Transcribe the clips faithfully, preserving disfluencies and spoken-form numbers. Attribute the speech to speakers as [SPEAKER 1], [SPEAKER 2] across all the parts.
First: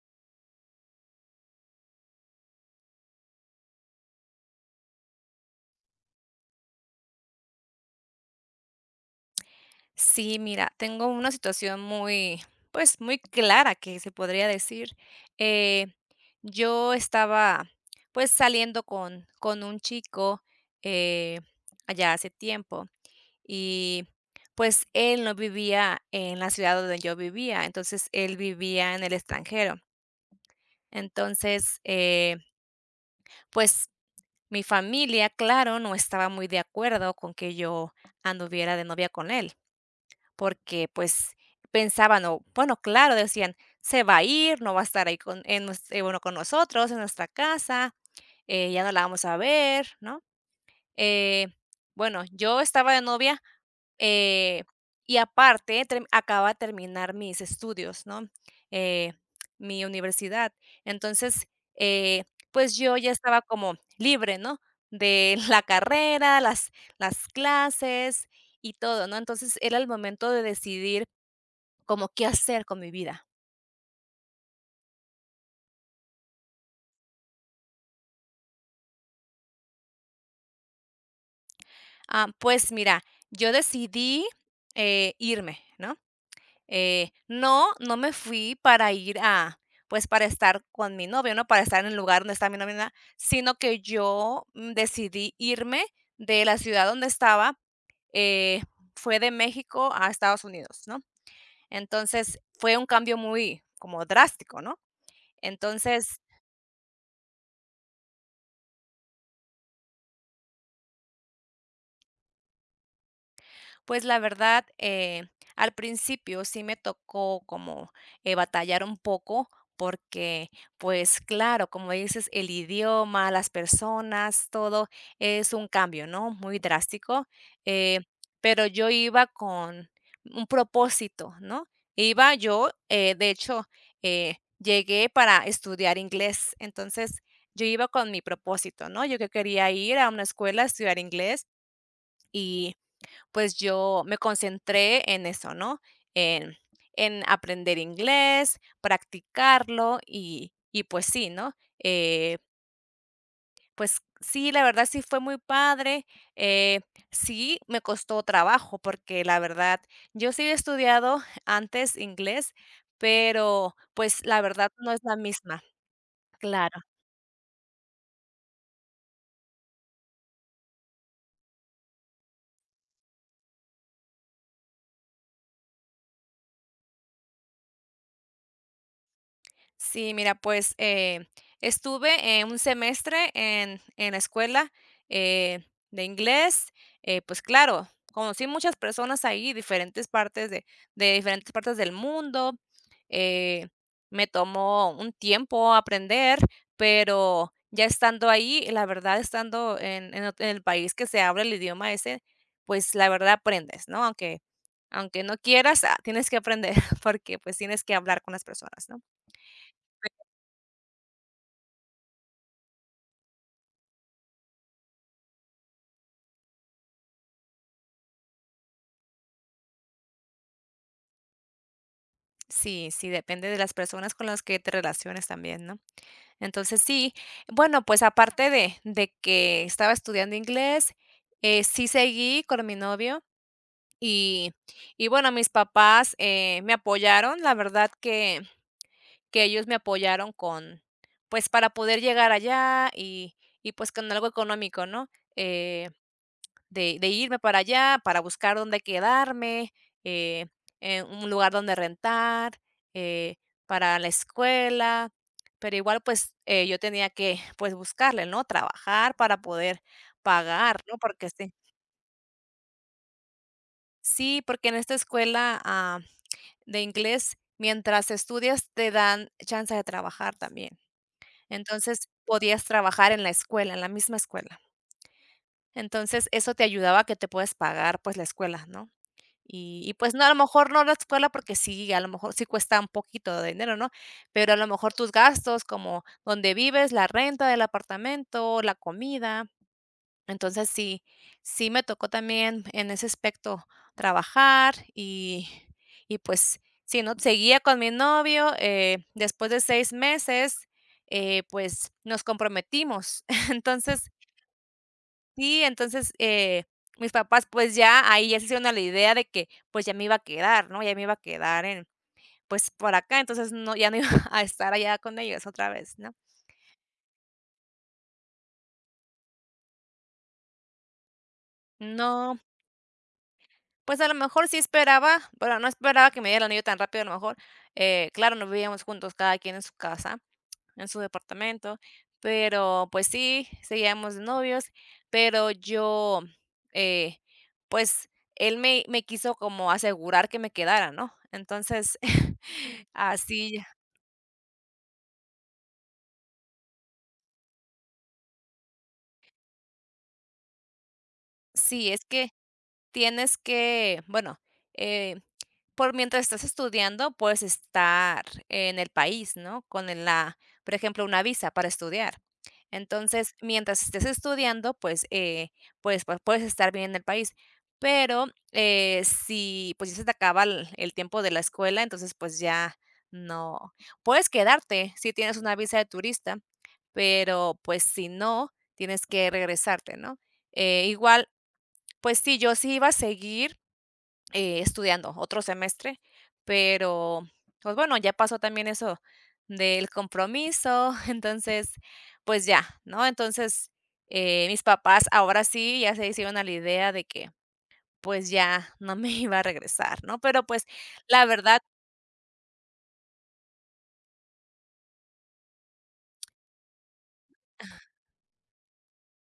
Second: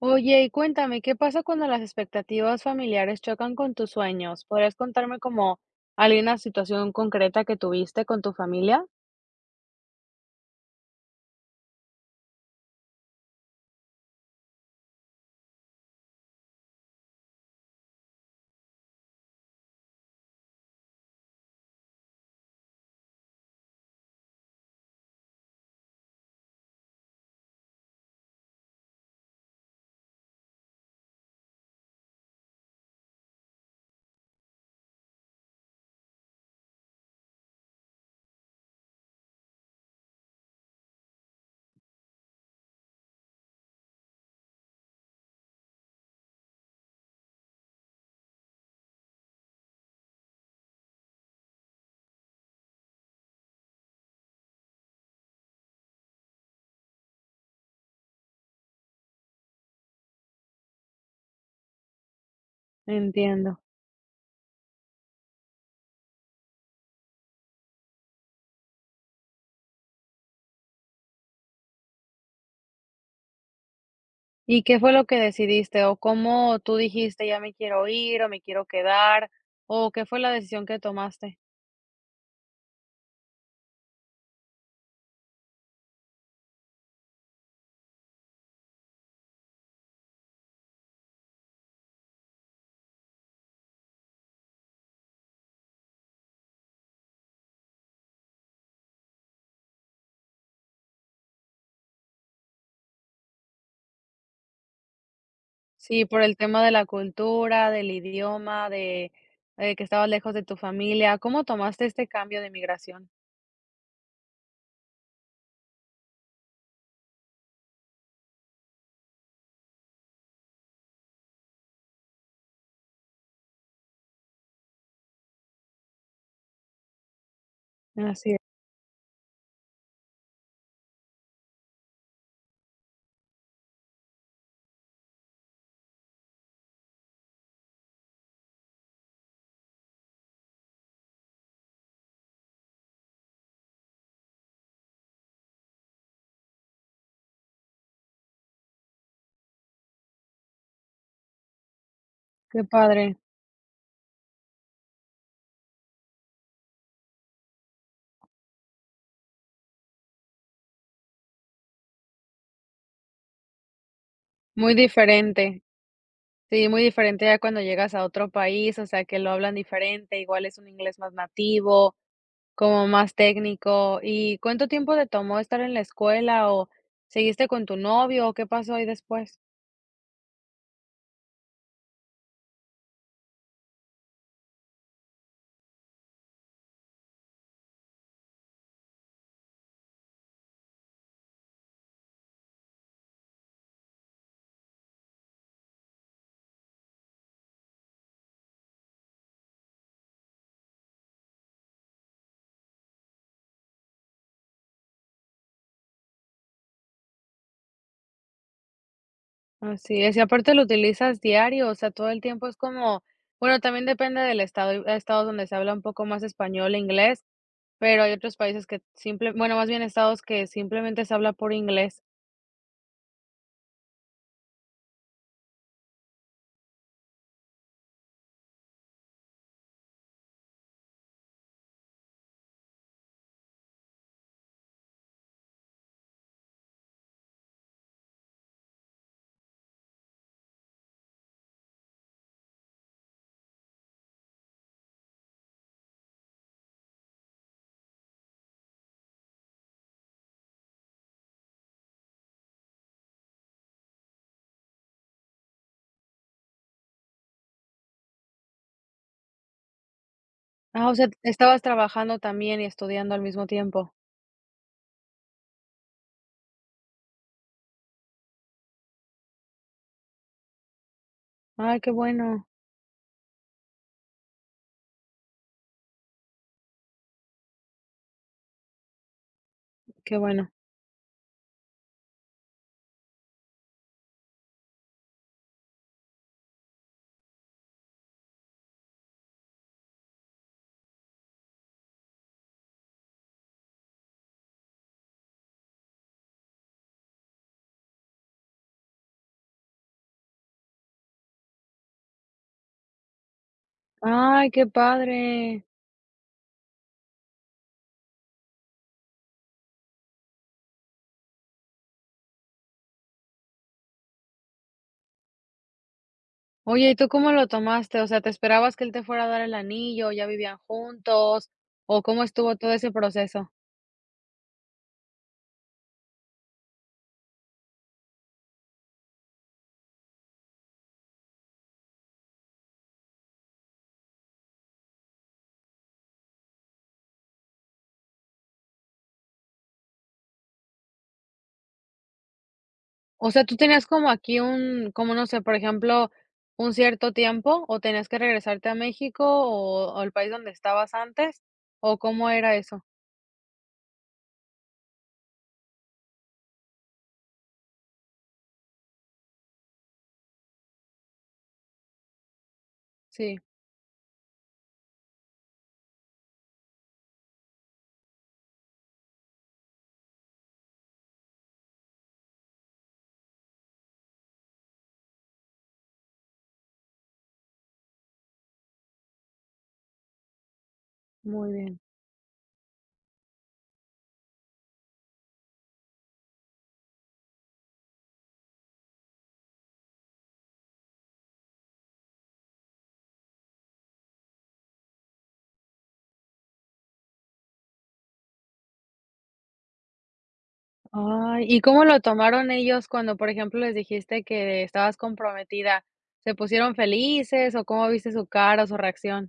[SPEAKER 1] Oye, y cuéntame, ¿qué pasa cuando las expectativas familiares chocan con tus sueños? ¿Podrías contarme como alguna situación concreta que tuviste con tu familia?
[SPEAKER 2] Sí, mira, tengo una situación muy, pues, muy clara que se podría decir. Eh, yo estaba, pues, saliendo con, con un chico eh, allá hace tiempo y pues él no vivía en la ciudad donde yo vivía, entonces él vivía en el extranjero. Entonces, eh, pues mi familia, claro, no estaba muy de acuerdo con que yo anduviera de novia con él. Porque, pues, pensaban o, bueno, claro, decían: "Se va a ir, no va a estar ahí con en nues eh, bueno, con nosotros, en nuestra casa, eh, ya no la vamos a ver", ¿no? Eh, bueno, yo estaba de novia, eh, y aparte term acababa de terminar mis estudios, ¿no? Eh, Mi universidad. Entonces, eh, pues, yo ya estaba
[SPEAKER 1] Entiendo.
[SPEAKER 2] como libre, ¿no? De la carrera, las las clases y todo, ¿no? Entonces, era el momento de decidir como qué hacer con mi vida.
[SPEAKER 1] ¿Y qué fue lo que decidiste? ¿O cómo tú dijiste, ya me quiero ir o me quiero quedar? ¿O qué fue la decisión que tomaste?
[SPEAKER 2] Ah, pues mira, yo decidí, eh, irme, ¿no? Eh, no, no me fui para ir a pues, para estar con mi novio, ¿no? Para estar en el lugar donde está mi novio, ni sino que yo, mm, decidí irme de la ciudad donde estaba, eh, fue de México a Estados Unidos, ¿no? Entonces, fue un cambio muy como drástico, ¿no?
[SPEAKER 1] Sí,
[SPEAKER 2] Entonces.
[SPEAKER 1] por el tema de la cultura, del idioma, de, eh, que estabas lejos de tu familia. ¿Cómo tomaste este cambio de migración?
[SPEAKER 2] Pues la verdad, eh, al principio sí me tocó como, eh, batallar un poco porque, pues claro, como dices, el idioma, las personas, todo es un cambio, ¿no?, muy drástico, eh,
[SPEAKER 1] Así es,
[SPEAKER 2] pero yo iba con un propósito, ¿no? Iba yo, eh, de hecho, eh, llegué para estudiar inglés, entonces yo iba con mi propósito, ¿no? Yo que quería ir a una escuela a estudiar inglés y pues yo me concentré en eso, ¿no? En, en aprender inglés, practicarlo y, y pues sí, ¿no? Eh,
[SPEAKER 1] qué padre,
[SPEAKER 2] pues sí, la verdad sí fue muy padre. eh, sí, me costó trabajo porque la verdad, yo sí he estudiado antes inglés, pero pues la verdad
[SPEAKER 1] muy
[SPEAKER 2] no es la misma.
[SPEAKER 1] diferente. Sí,
[SPEAKER 2] Claro.
[SPEAKER 1] muy diferente a cuando llegas a otro país, o sea, que lo hablan diferente, igual es un inglés más nativo, como más técnico. ¿Y cuánto tiempo te tomó estar en la escuela o seguiste con tu novio o qué pasó ahí después?
[SPEAKER 2] Sí, mira, pues, eh, estuve, eh, un semestre en en la escuela, eh, de inglés, eh, pues claro, conocí muchas personas ahí, diferentes partes de de diferentes partes del mundo, eh, me tomó un tiempo aprender, pero ya estando ahí, la verdad, estando en en ot en el país que se habla el idioma ese, pues, la verdad aprendes, ¿no? Aunque aunque no quieras, ah, tienes que aprender porque, pues, tienes que hablar con las personas, ¿no?
[SPEAKER 1] Así es, y aparte lo utilizas diario, o sea, todo el tiempo es como, bueno, también depende del estado, hay estados donde se habla un poco más español e inglés, pero hay otros países que simple, bueno, más bien estados que simplemente se habla por inglés.
[SPEAKER 2] Sí, sí, depende de las personas con las que te relaciones también, ¿no? Entonces, sí, bueno, pues aparte de, de que estaba estudiando inglés, eh, sí seguí con mi novio y, y bueno, mis papás eh, me apoyaron, la verdad que, que ellos me apoyaron con, pues para poder llegar allá y, y pues con algo económico, ¿no? Eh, de de irme para allá, para buscar dónde quedarme, eh, eh, un lugar donde rentar, eh, para la escuela, pero igual, pues, eh, yo tenía que, pues, buscarle, ¿no? Trabajar para poder pagar,
[SPEAKER 1] Ah, o
[SPEAKER 2] ¿no?
[SPEAKER 1] sea,
[SPEAKER 2] Porque sí.
[SPEAKER 1] estabas trabajando también y estudiando al mismo tiempo.
[SPEAKER 2] Sí, porque en esta escuela, ah, de inglés, mientras estudias, te dan chance de trabajar también.
[SPEAKER 1] Ay, qué
[SPEAKER 2] Entonces,
[SPEAKER 1] bueno.
[SPEAKER 2] podías trabajar en la escuela, en la misma escuela. Entonces, eso te ayudaba a que te puedas pagar, pues, la escuela, ¿no? Y y, pues
[SPEAKER 1] Qué
[SPEAKER 2] no, a lo
[SPEAKER 1] bueno.
[SPEAKER 2] mejor no la escuela, porque sí, a lo mejor sí cuesta un poquito de dinero, ¿no? Pero a lo mejor tus gastos, como donde vives, la renta del apartamento, la comida. Entonces, sí, sí me tocó también en ese aspecto trabajar y y, pues, sí, ¿no? Seguía con mi novio, eh, después de seis meses, eh, pues, nos comprometimos. Entonces.
[SPEAKER 1] Ay, qué
[SPEAKER 2] Sí,
[SPEAKER 1] padre.
[SPEAKER 2] entonces, eh, mis papás, pues, ya ahí ya se hicieron a la idea de que, pues, ya me iba a quedar, ¿no? Ya me iba a quedar en, pues, por acá, entonces no, ya no iba a estar allá con ellos otra vez, ¿no?
[SPEAKER 1] Oye, ¿y tú cómo lo tomaste? O sea, ¿te esperabas que él te fuera a dar el anillo, ya vivían juntos? ¿O cómo
[SPEAKER 2] No,
[SPEAKER 1] estuvo todo ese proceso?
[SPEAKER 2] pues, a lo mejor sí esperaba, pero no esperaba que me diera el anillo tan rápido, a lo mejor, eh, claro, no vivíamos juntos, cada quien en su casa, en su departamento, pero pues sí, seguíamos de novios, pero yo, eh, pues él me, me quiso como asegurar que me quedara, ¿no? Entonces,
[SPEAKER 1] O sea, ¿tú
[SPEAKER 2] así,
[SPEAKER 1] tenías como aquí un, como no sé, por ejemplo, un cierto tiempo? ¿O tenías que regresarte a México o, o al país donde estabas antes?
[SPEAKER 2] sí,
[SPEAKER 1] ¿O
[SPEAKER 2] es que
[SPEAKER 1] cómo era eso?
[SPEAKER 2] tienes que, bueno, eh, por mientras estás estudiando, puedes estar en el país, ¿no? Con el la, por ejemplo, una visa para estudiar. Entonces,
[SPEAKER 1] Sí,
[SPEAKER 2] mientras estés estudiando, pues, eh, pues, pues, puedes estar bien en el país. Pero, eh, si, pues, ya se te acaba el el tiempo de la escuela, entonces, pues, ya no puedes quedarte si tienes una visa de turista, pero, pues, si no, tienes que regresarte, ¿no? Eh, igual,
[SPEAKER 1] muy bien.
[SPEAKER 2] pues sí, yo sí iba a seguir eh, estudiando otro semestre, pero pues bueno, ya pasó también eso del compromiso, entonces pues ya, ¿no? Entonces eh, mis papás ahora sí ya se hicieron a la idea de que pues ya no me iba a regresar, ¿no? Pero pues la
[SPEAKER 1] Ay, ¿y
[SPEAKER 2] verdad.
[SPEAKER 1] cómo lo tomaron ellos cuando, por ejemplo, les dijiste que estabas comprometida? ¿Se pusieron felices o cómo viste su cara o su reacción?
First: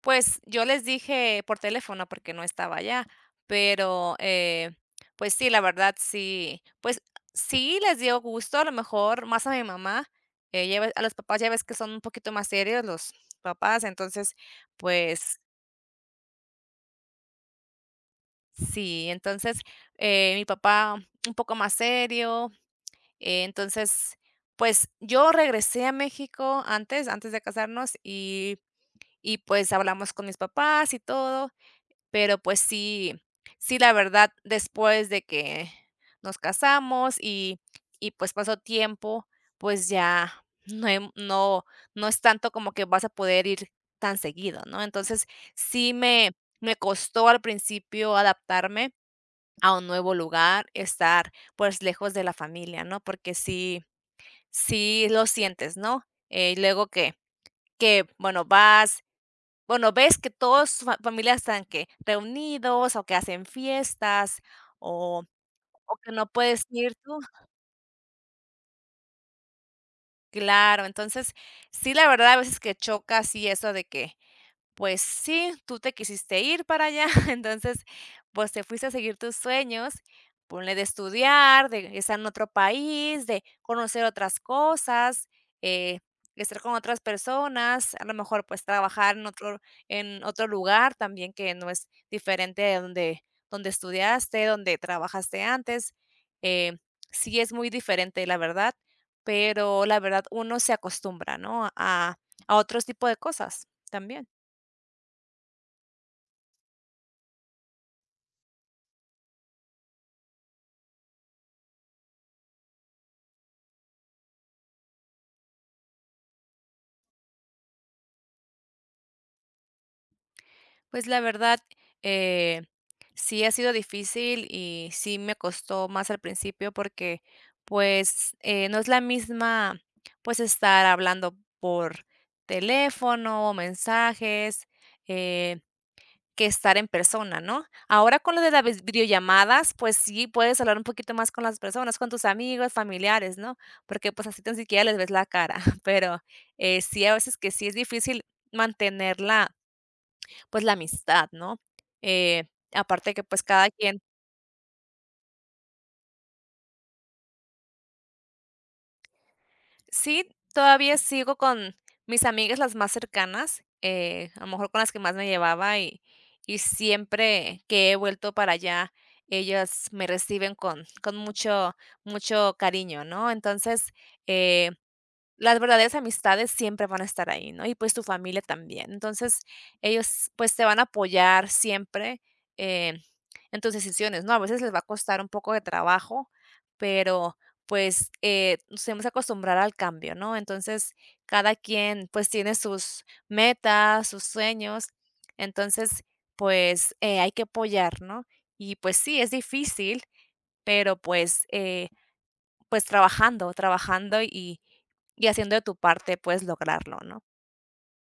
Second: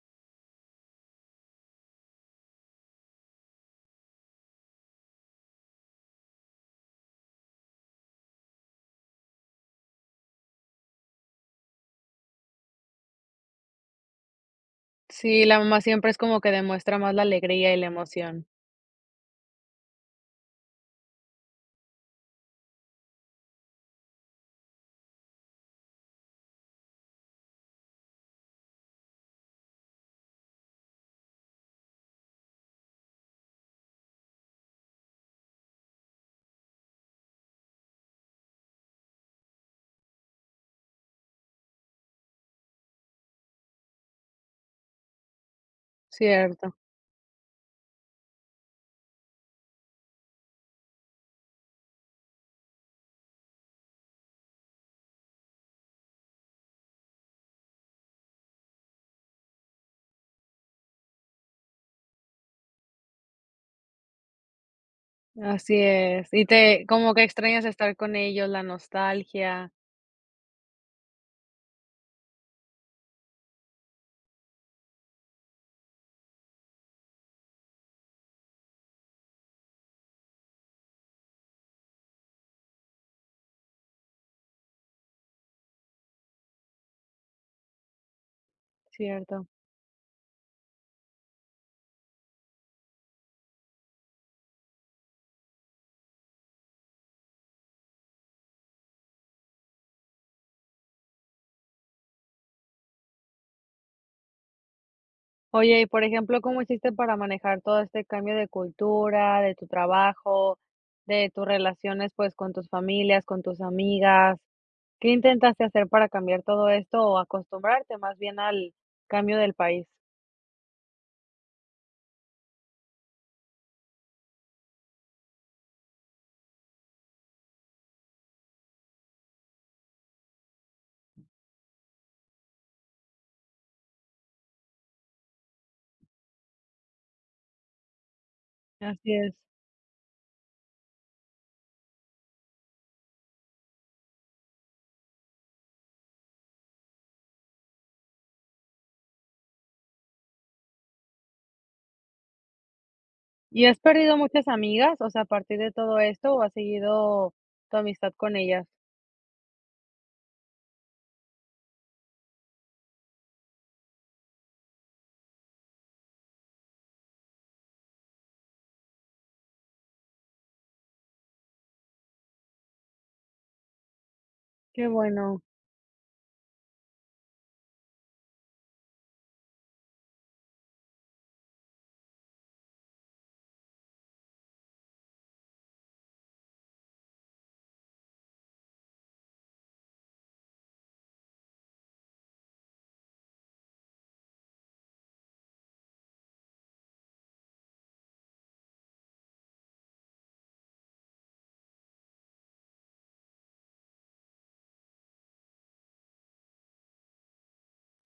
[SPEAKER 2] Pues, yo les dije por teléfono porque no estaba allá, pero, eh, pues sí, la verdad sí, pues sí les dio gusto, a lo mejor más a mi mamá, eh, ya ve a los papás ya ves que son un poquito más serios los papás, entonces, pues
[SPEAKER 1] Sí, la mamá siempre es como que demuestra más la alegría y la emoción.
[SPEAKER 2] sí. Entonces, eh, mi papá un poco más serio, eh, entonces, pues yo regresé a México antes antes de casarnos y y pues hablamos con mis papás y todo. Pero, pues sí, sí, la verdad, después de que nos casamos y y, pues, pasó tiempo, pues, ya no, hem no no es tanto como que vas a poder ir tan seguido, ¿no? Entonces, sí me me
[SPEAKER 1] Cierto,
[SPEAKER 2] costó al principio adaptarme a un nuevo lugar, estar, pues, lejos de la familia, ¿no? Porque sí, sí lo sientes, ¿no? Eh, y luego que que, bueno, vas, bueno, ves que todos sus fa familia están, que reunidos, o que hacen fiestas, o
[SPEAKER 1] así
[SPEAKER 2] o que no
[SPEAKER 1] es. Y
[SPEAKER 2] puedes
[SPEAKER 1] te
[SPEAKER 2] ir
[SPEAKER 1] como
[SPEAKER 2] tú.
[SPEAKER 1] que extrañas estar con ellos, la nostalgia,
[SPEAKER 2] Claro, entonces, sí, la verdad, a veces que choca así eso de que. Pues sí, tú te quisiste ir para allá, entonces, pues te fuiste a seguir tus sueños, ponle de estudiar, de estar en otro país, de conocer otras cosas, eh, estar con otras personas, a lo mejor pues trabajar en
[SPEAKER 1] cierto.
[SPEAKER 2] otro, en otro lugar también que no es diferente de donde, donde estudiaste, donde trabajaste antes. eh, sí es muy diferente, la verdad, pero la verdad uno se acostumbra, ¿no? A, a otros tipo de cosas también.
[SPEAKER 1] Oye, y por ejemplo, ¿cómo hiciste para manejar todo este cambio de cultura, de tu trabajo, de tus relaciones, pues, con tus familias, con tus amigas? ¿Qué intentaste hacer para cambiar todo esto o acostumbrarte más bien al cambio del país?
[SPEAKER 2] Pues la verdad, eh, sí ha sido difícil y sí me costó más al principio porque, pues, eh, no es la misma, pues, estar hablando por teléfono o mensajes, eh, que estar en persona, ¿no? Ahora con lo de las vis-
[SPEAKER 1] Así es.
[SPEAKER 2] videollamadas, pues sí puedes hablar un poquito más con las personas, con tus amigos, familiares, ¿no? Porque pues así tan siquiera les ves la cara, pero eh, sí a veces que sí es difícil mantenerla pues, la amistad, ¿no? Eh, Aparte que, pues,
[SPEAKER 1] ¿Y
[SPEAKER 2] cada
[SPEAKER 1] has
[SPEAKER 2] quien.
[SPEAKER 1] perdido muchas amigas, o sea, a partir de todo esto, o has seguido tu amistad con ellas?
[SPEAKER 2] Sí, todavía sigo con mis amigas las más cercanas, eh, a lo mejor con las que más me llevaba y y siempre que he vuelto para allá, ellas me reciben con con mucho mucho cariño, ¿no? Entonces, eh,
[SPEAKER 1] Qué bueno,
[SPEAKER 2] las verdaderas amistades siempre van a estar ahí, ¿no? Y, pues, tu familia también. Entonces, ellos, pues, te van a apoyar siempre, eh, en tus decisiones, ¿no? A veces les va a costar un poco de trabajo, pero, pues, eh, nos tenemos que acostumbrar al cambio, ¿no? Entonces, cada quien, pues, tiene sus metas, sus sueños. Entonces, pues, eh, hay que apoyar, ¿no? Y, pues sí, es difícil, pero, pues, eh, pues trabajando, trabajando y y haciendo de tu parte puedes lograrlo, ¿no?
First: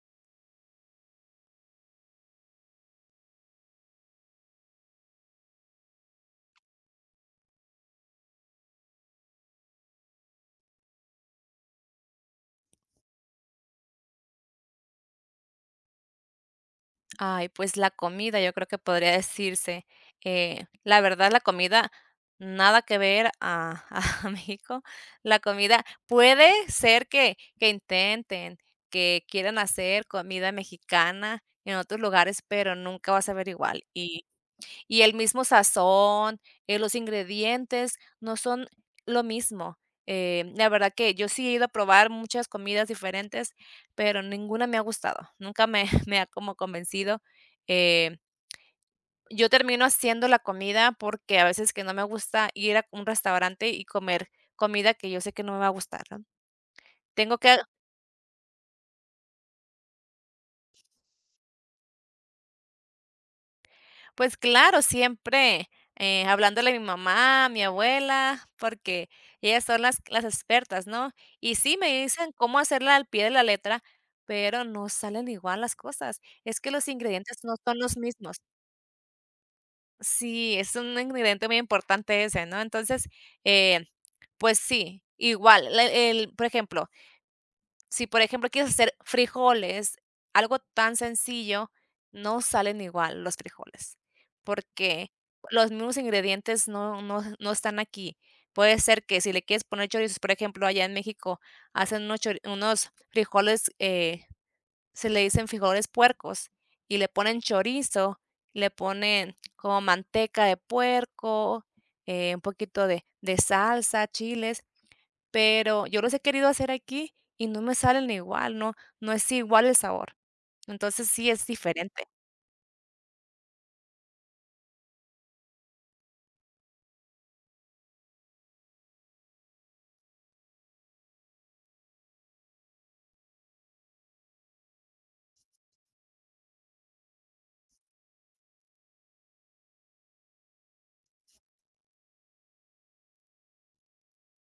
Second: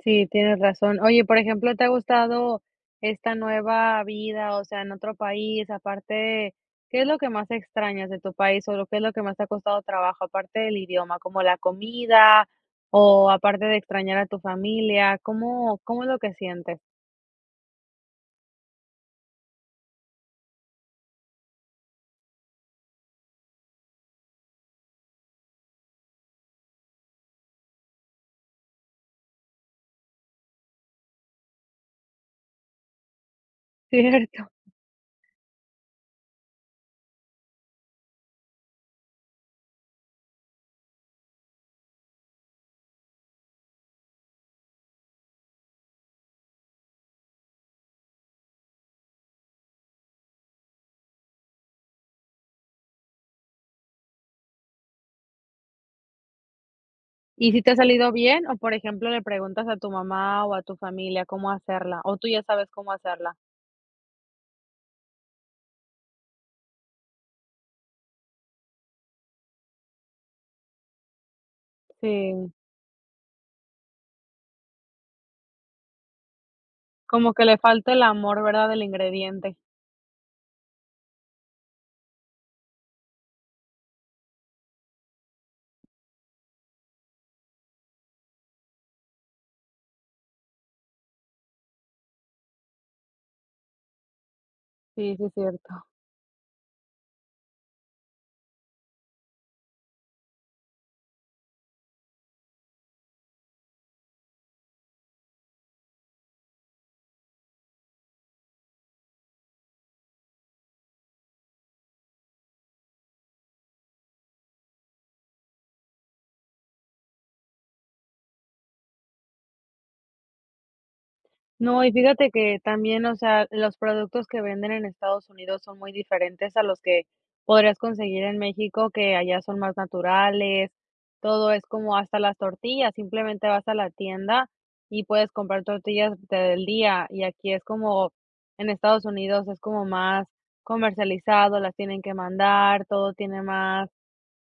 [SPEAKER 1] sí, tienes razón. Oye, por ejemplo, ¿te ha gustado esta nueva vida, o sea, en otro país? Aparte, ¿qué es lo que más extrañas de tu país o lo que es lo que más te ha costado trabajo, aparte del idioma, como la comida o aparte de extrañar a tu familia? ¿Cómo cómo es lo que sientes?
[SPEAKER 2] Ay, pues la comida, yo creo que podría decirse, eh, la verdad, la comida nada que ver a a México. La comida puede ser que que intenten, que quieran hacer comida mexicana en otros lugares, pero nunca va a saber igual y.
[SPEAKER 1] Cierto.
[SPEAKER 2] Y el mismo sazón, eh, los ingredientes no son lo mismo. Eh, la verdad que yo sí he ido a probar muchas comidas diferentes, pero ninguna me ha gustado. Nunca me, me ha como convencido. Eh, yo termino haciendo la comida porque a veces que no me gusta ir a un restaurante y comer comida que yo sé que no me va a gustar, ¿no? Tengo
[SPEAKER 1] ¿Y
[SPEAKER 2] que.
[SPEAKER 1] si te ha salido bien? O, por ejemplo, le preguntas a tu mamá o a tu familia cómo hacerla, o tú ya sabes cómo hacerla.
[SPEAKER 2] Pues claro, siempre, eh, hablándole a mi mamá, a mi abuela, porque ellas son las las expertas, ¿no? Y sí, me dicen
[SPEAKER 1] Sí,
[SPEAKER 2] cómo hacerla al pie de la letra, pero no salen igual las cosas. Es que los
[SPEAKER 1] como
[SPEAKER 2] ingredientes
[SPEAKER 1] que
[SPEAKER 2] no
[SPEAKER 1] le
[SPEAKER 2] son
[SPEAKER 1] falta
[SPEAKER 2] los
[SPEAKER 1] el
[SPEAKER 2] mismos.
[SPEAKER 1] amor, ¿verdad?, del ingrediente.
[SPEAKER 2] Sí, es un ingrediente muy importante ese, ¿no? Entonces, eh, pues sí, igual, la el, por ejemplo, si, por ejemplo, quieres hacer frijoles, algo tan sencillo, no salen igual los frijoles, porque
[SPEAKER 1] Sí, sí es
[SPEAKER 2] los
[SPEAKER 1] cierto.
[SPEAKER 2] mismos ingredientes no no no están aquí. Puede ser que si le quieres poner chorizos, por ejemplo, allá en México hacen unos chori unos frijoles, eh, se le dicen frijoles puercos, y le ponen chorizo, le ponen como manteca de puerco, eh, un poquito de de salsa, chiles, pero yo los he querido hacer aquí y no me salen igual, no, no es igual el sabor. Entonces sí es
[SPEAKER 1] No, y
[SPEAKER 2] diferente.
[SPEAKER 1] fíjate que también, o sea, los productos que venden en Estados Unidos son muy diferentes a los que podrías conseguir en México, que allá son más naturales, todo es como hasta las tortillas, simplemente vas a la tienda y puedes comprar tortillas del día y aquí es como, en Estados Unidos es como más comercializado, las tienen que mandar, todo tiene más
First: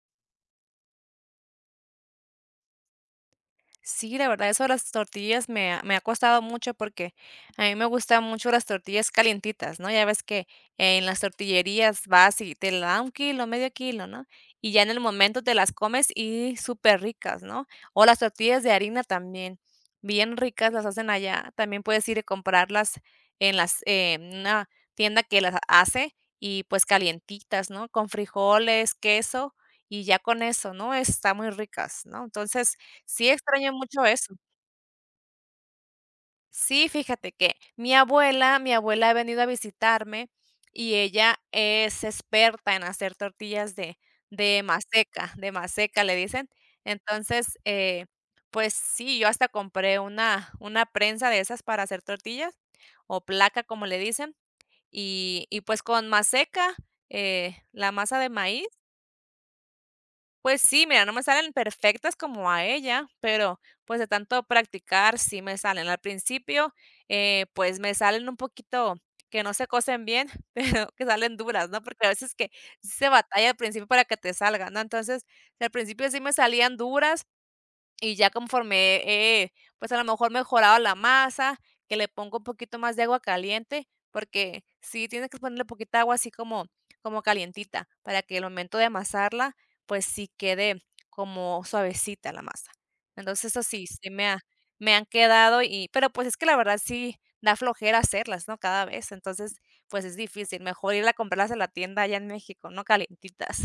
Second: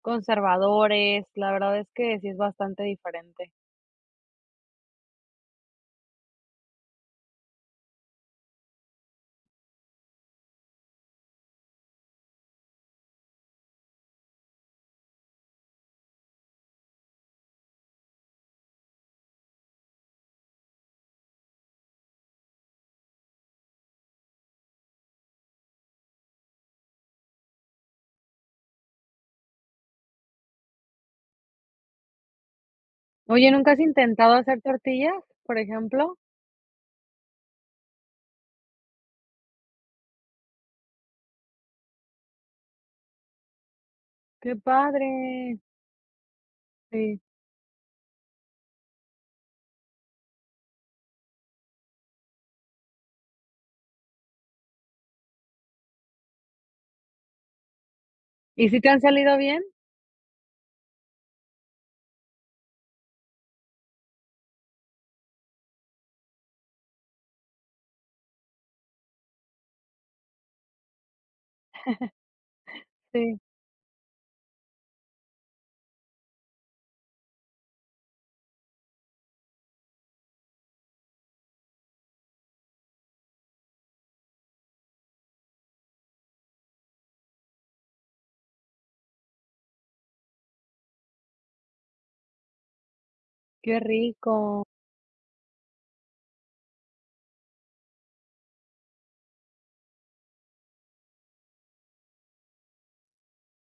[SPEAKER 1] conservadores, la verdad es que sí es bastante diferente.
[SPEAKER 2] Sí, la verdad, eso de las tortillas me ha, me ha costado mucho porque a mí me gustan mucho las tortillas calientitas, ¿no? Ya ves que en las tortillerías vas y te la da un kilo, medio kilo, ¿no? Y ya en el momento te las comes y súper ricas, ¿no? O las tortillas de harina también, bien ricas las hacen allá. También puedes ir a comprarlas en las, eh, en una tienda que las hace y pues calientitas, ¿no? Con frijoles, queso y ya con eso, ¿no? Está muy ricas, ¿no? Entonces... Sí
[SPEAKER 1] Oye,
[SPEAKER 2] extraño
[SPEAKER 1] ¿nunca has
[SPEAKER 2] mucho eso.
[SPEAKER 1] intentado hacer tortillas, por ejemplo?
[SPEAKER 2] Sí, fíjate que mi abuela mi abuela ha venido a visitarme y ella es experta en hacer tortillas de
[SPEAKER 1] Qué
[SPEAKER 2] de maseca, de
[SPEAKER 1] padre,
[SPEAKER 2] maseca le dicen.
[SPEAKER 1] sí.
[SPEAKER 2] Entonces, eh, pues sí, yo hasta compré una una prensa de esas para hacer tortillas, o placa, como le dicen, y y pues con maseca, eh, la masa de maíz.
[SPEAKER 1] ¿Y sí te han salido bien?
[SPEAKER 2] Pues sí, mira, no me salen perfectas como a ella, pero pues de tanto practicar sí me salen. Al principio, eh, pues me salen un poquito que no se cocen bien, pero que salen duras, ¿no? Porque a veces que sí se
[SPEAKER 1] Sí,
[SPEAKER 2] batalla al principio para que te salgan, ¿no? Entonces, al principio sí me salían duras, y ya conforme, eh, pues, a lo mejor mejoraba la masa, que le pongo un poquito más de agua caliente, porque sí tienes que ponerle poquita agua así como como calientita, para que el momento de amasarla, pues, sí quede como suavecita la masa. Entonces, eso
[SPEAKER 1] qué
[SPEAKER 2] sí, sí me ha
[SPEAKER 1] rico.
[SPEAKER 2] me han quedado, y pero, pues, es que la verdad sí da flojera hacerlas, ¿no?, cada vez. Entonces, pues, es difícil, mejor ir a comprarlas a la tienda allá en México, ¿no?, calientitas.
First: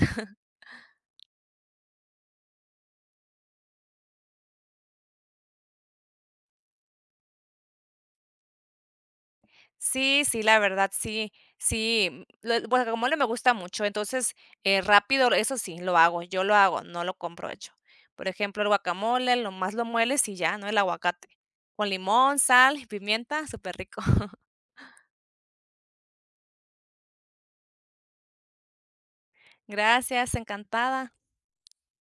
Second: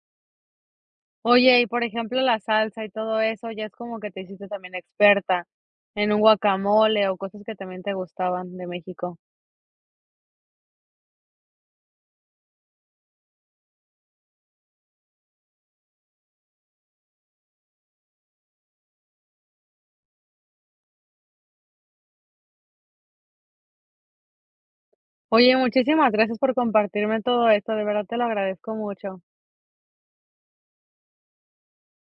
[SPEAKER 1] Oye, y por ejemplo, la salsa y todo eso, ya es como que te hiciste también experta en un guacamole o cosas que también te gustaban de México.
[SPEAKER 2] Sí, sí, la verdad, sí, sí, mm, lo el guacamole me gusta mucho, entonces, eh, rápido, eso sí, lo hago, yo lo hago, no lo compro hecho. Por ejemplo, el guacamole, lo más lo mueles y ya, ¿no? El aguacate, con limón, sal y pimienta, súper rico.
[SPEAKER 1] Oye, muchísimas gracias por compartirme todo esto, de verdad te lo agradezco mucho.
[SPEAKER 2] Gracias, encantada.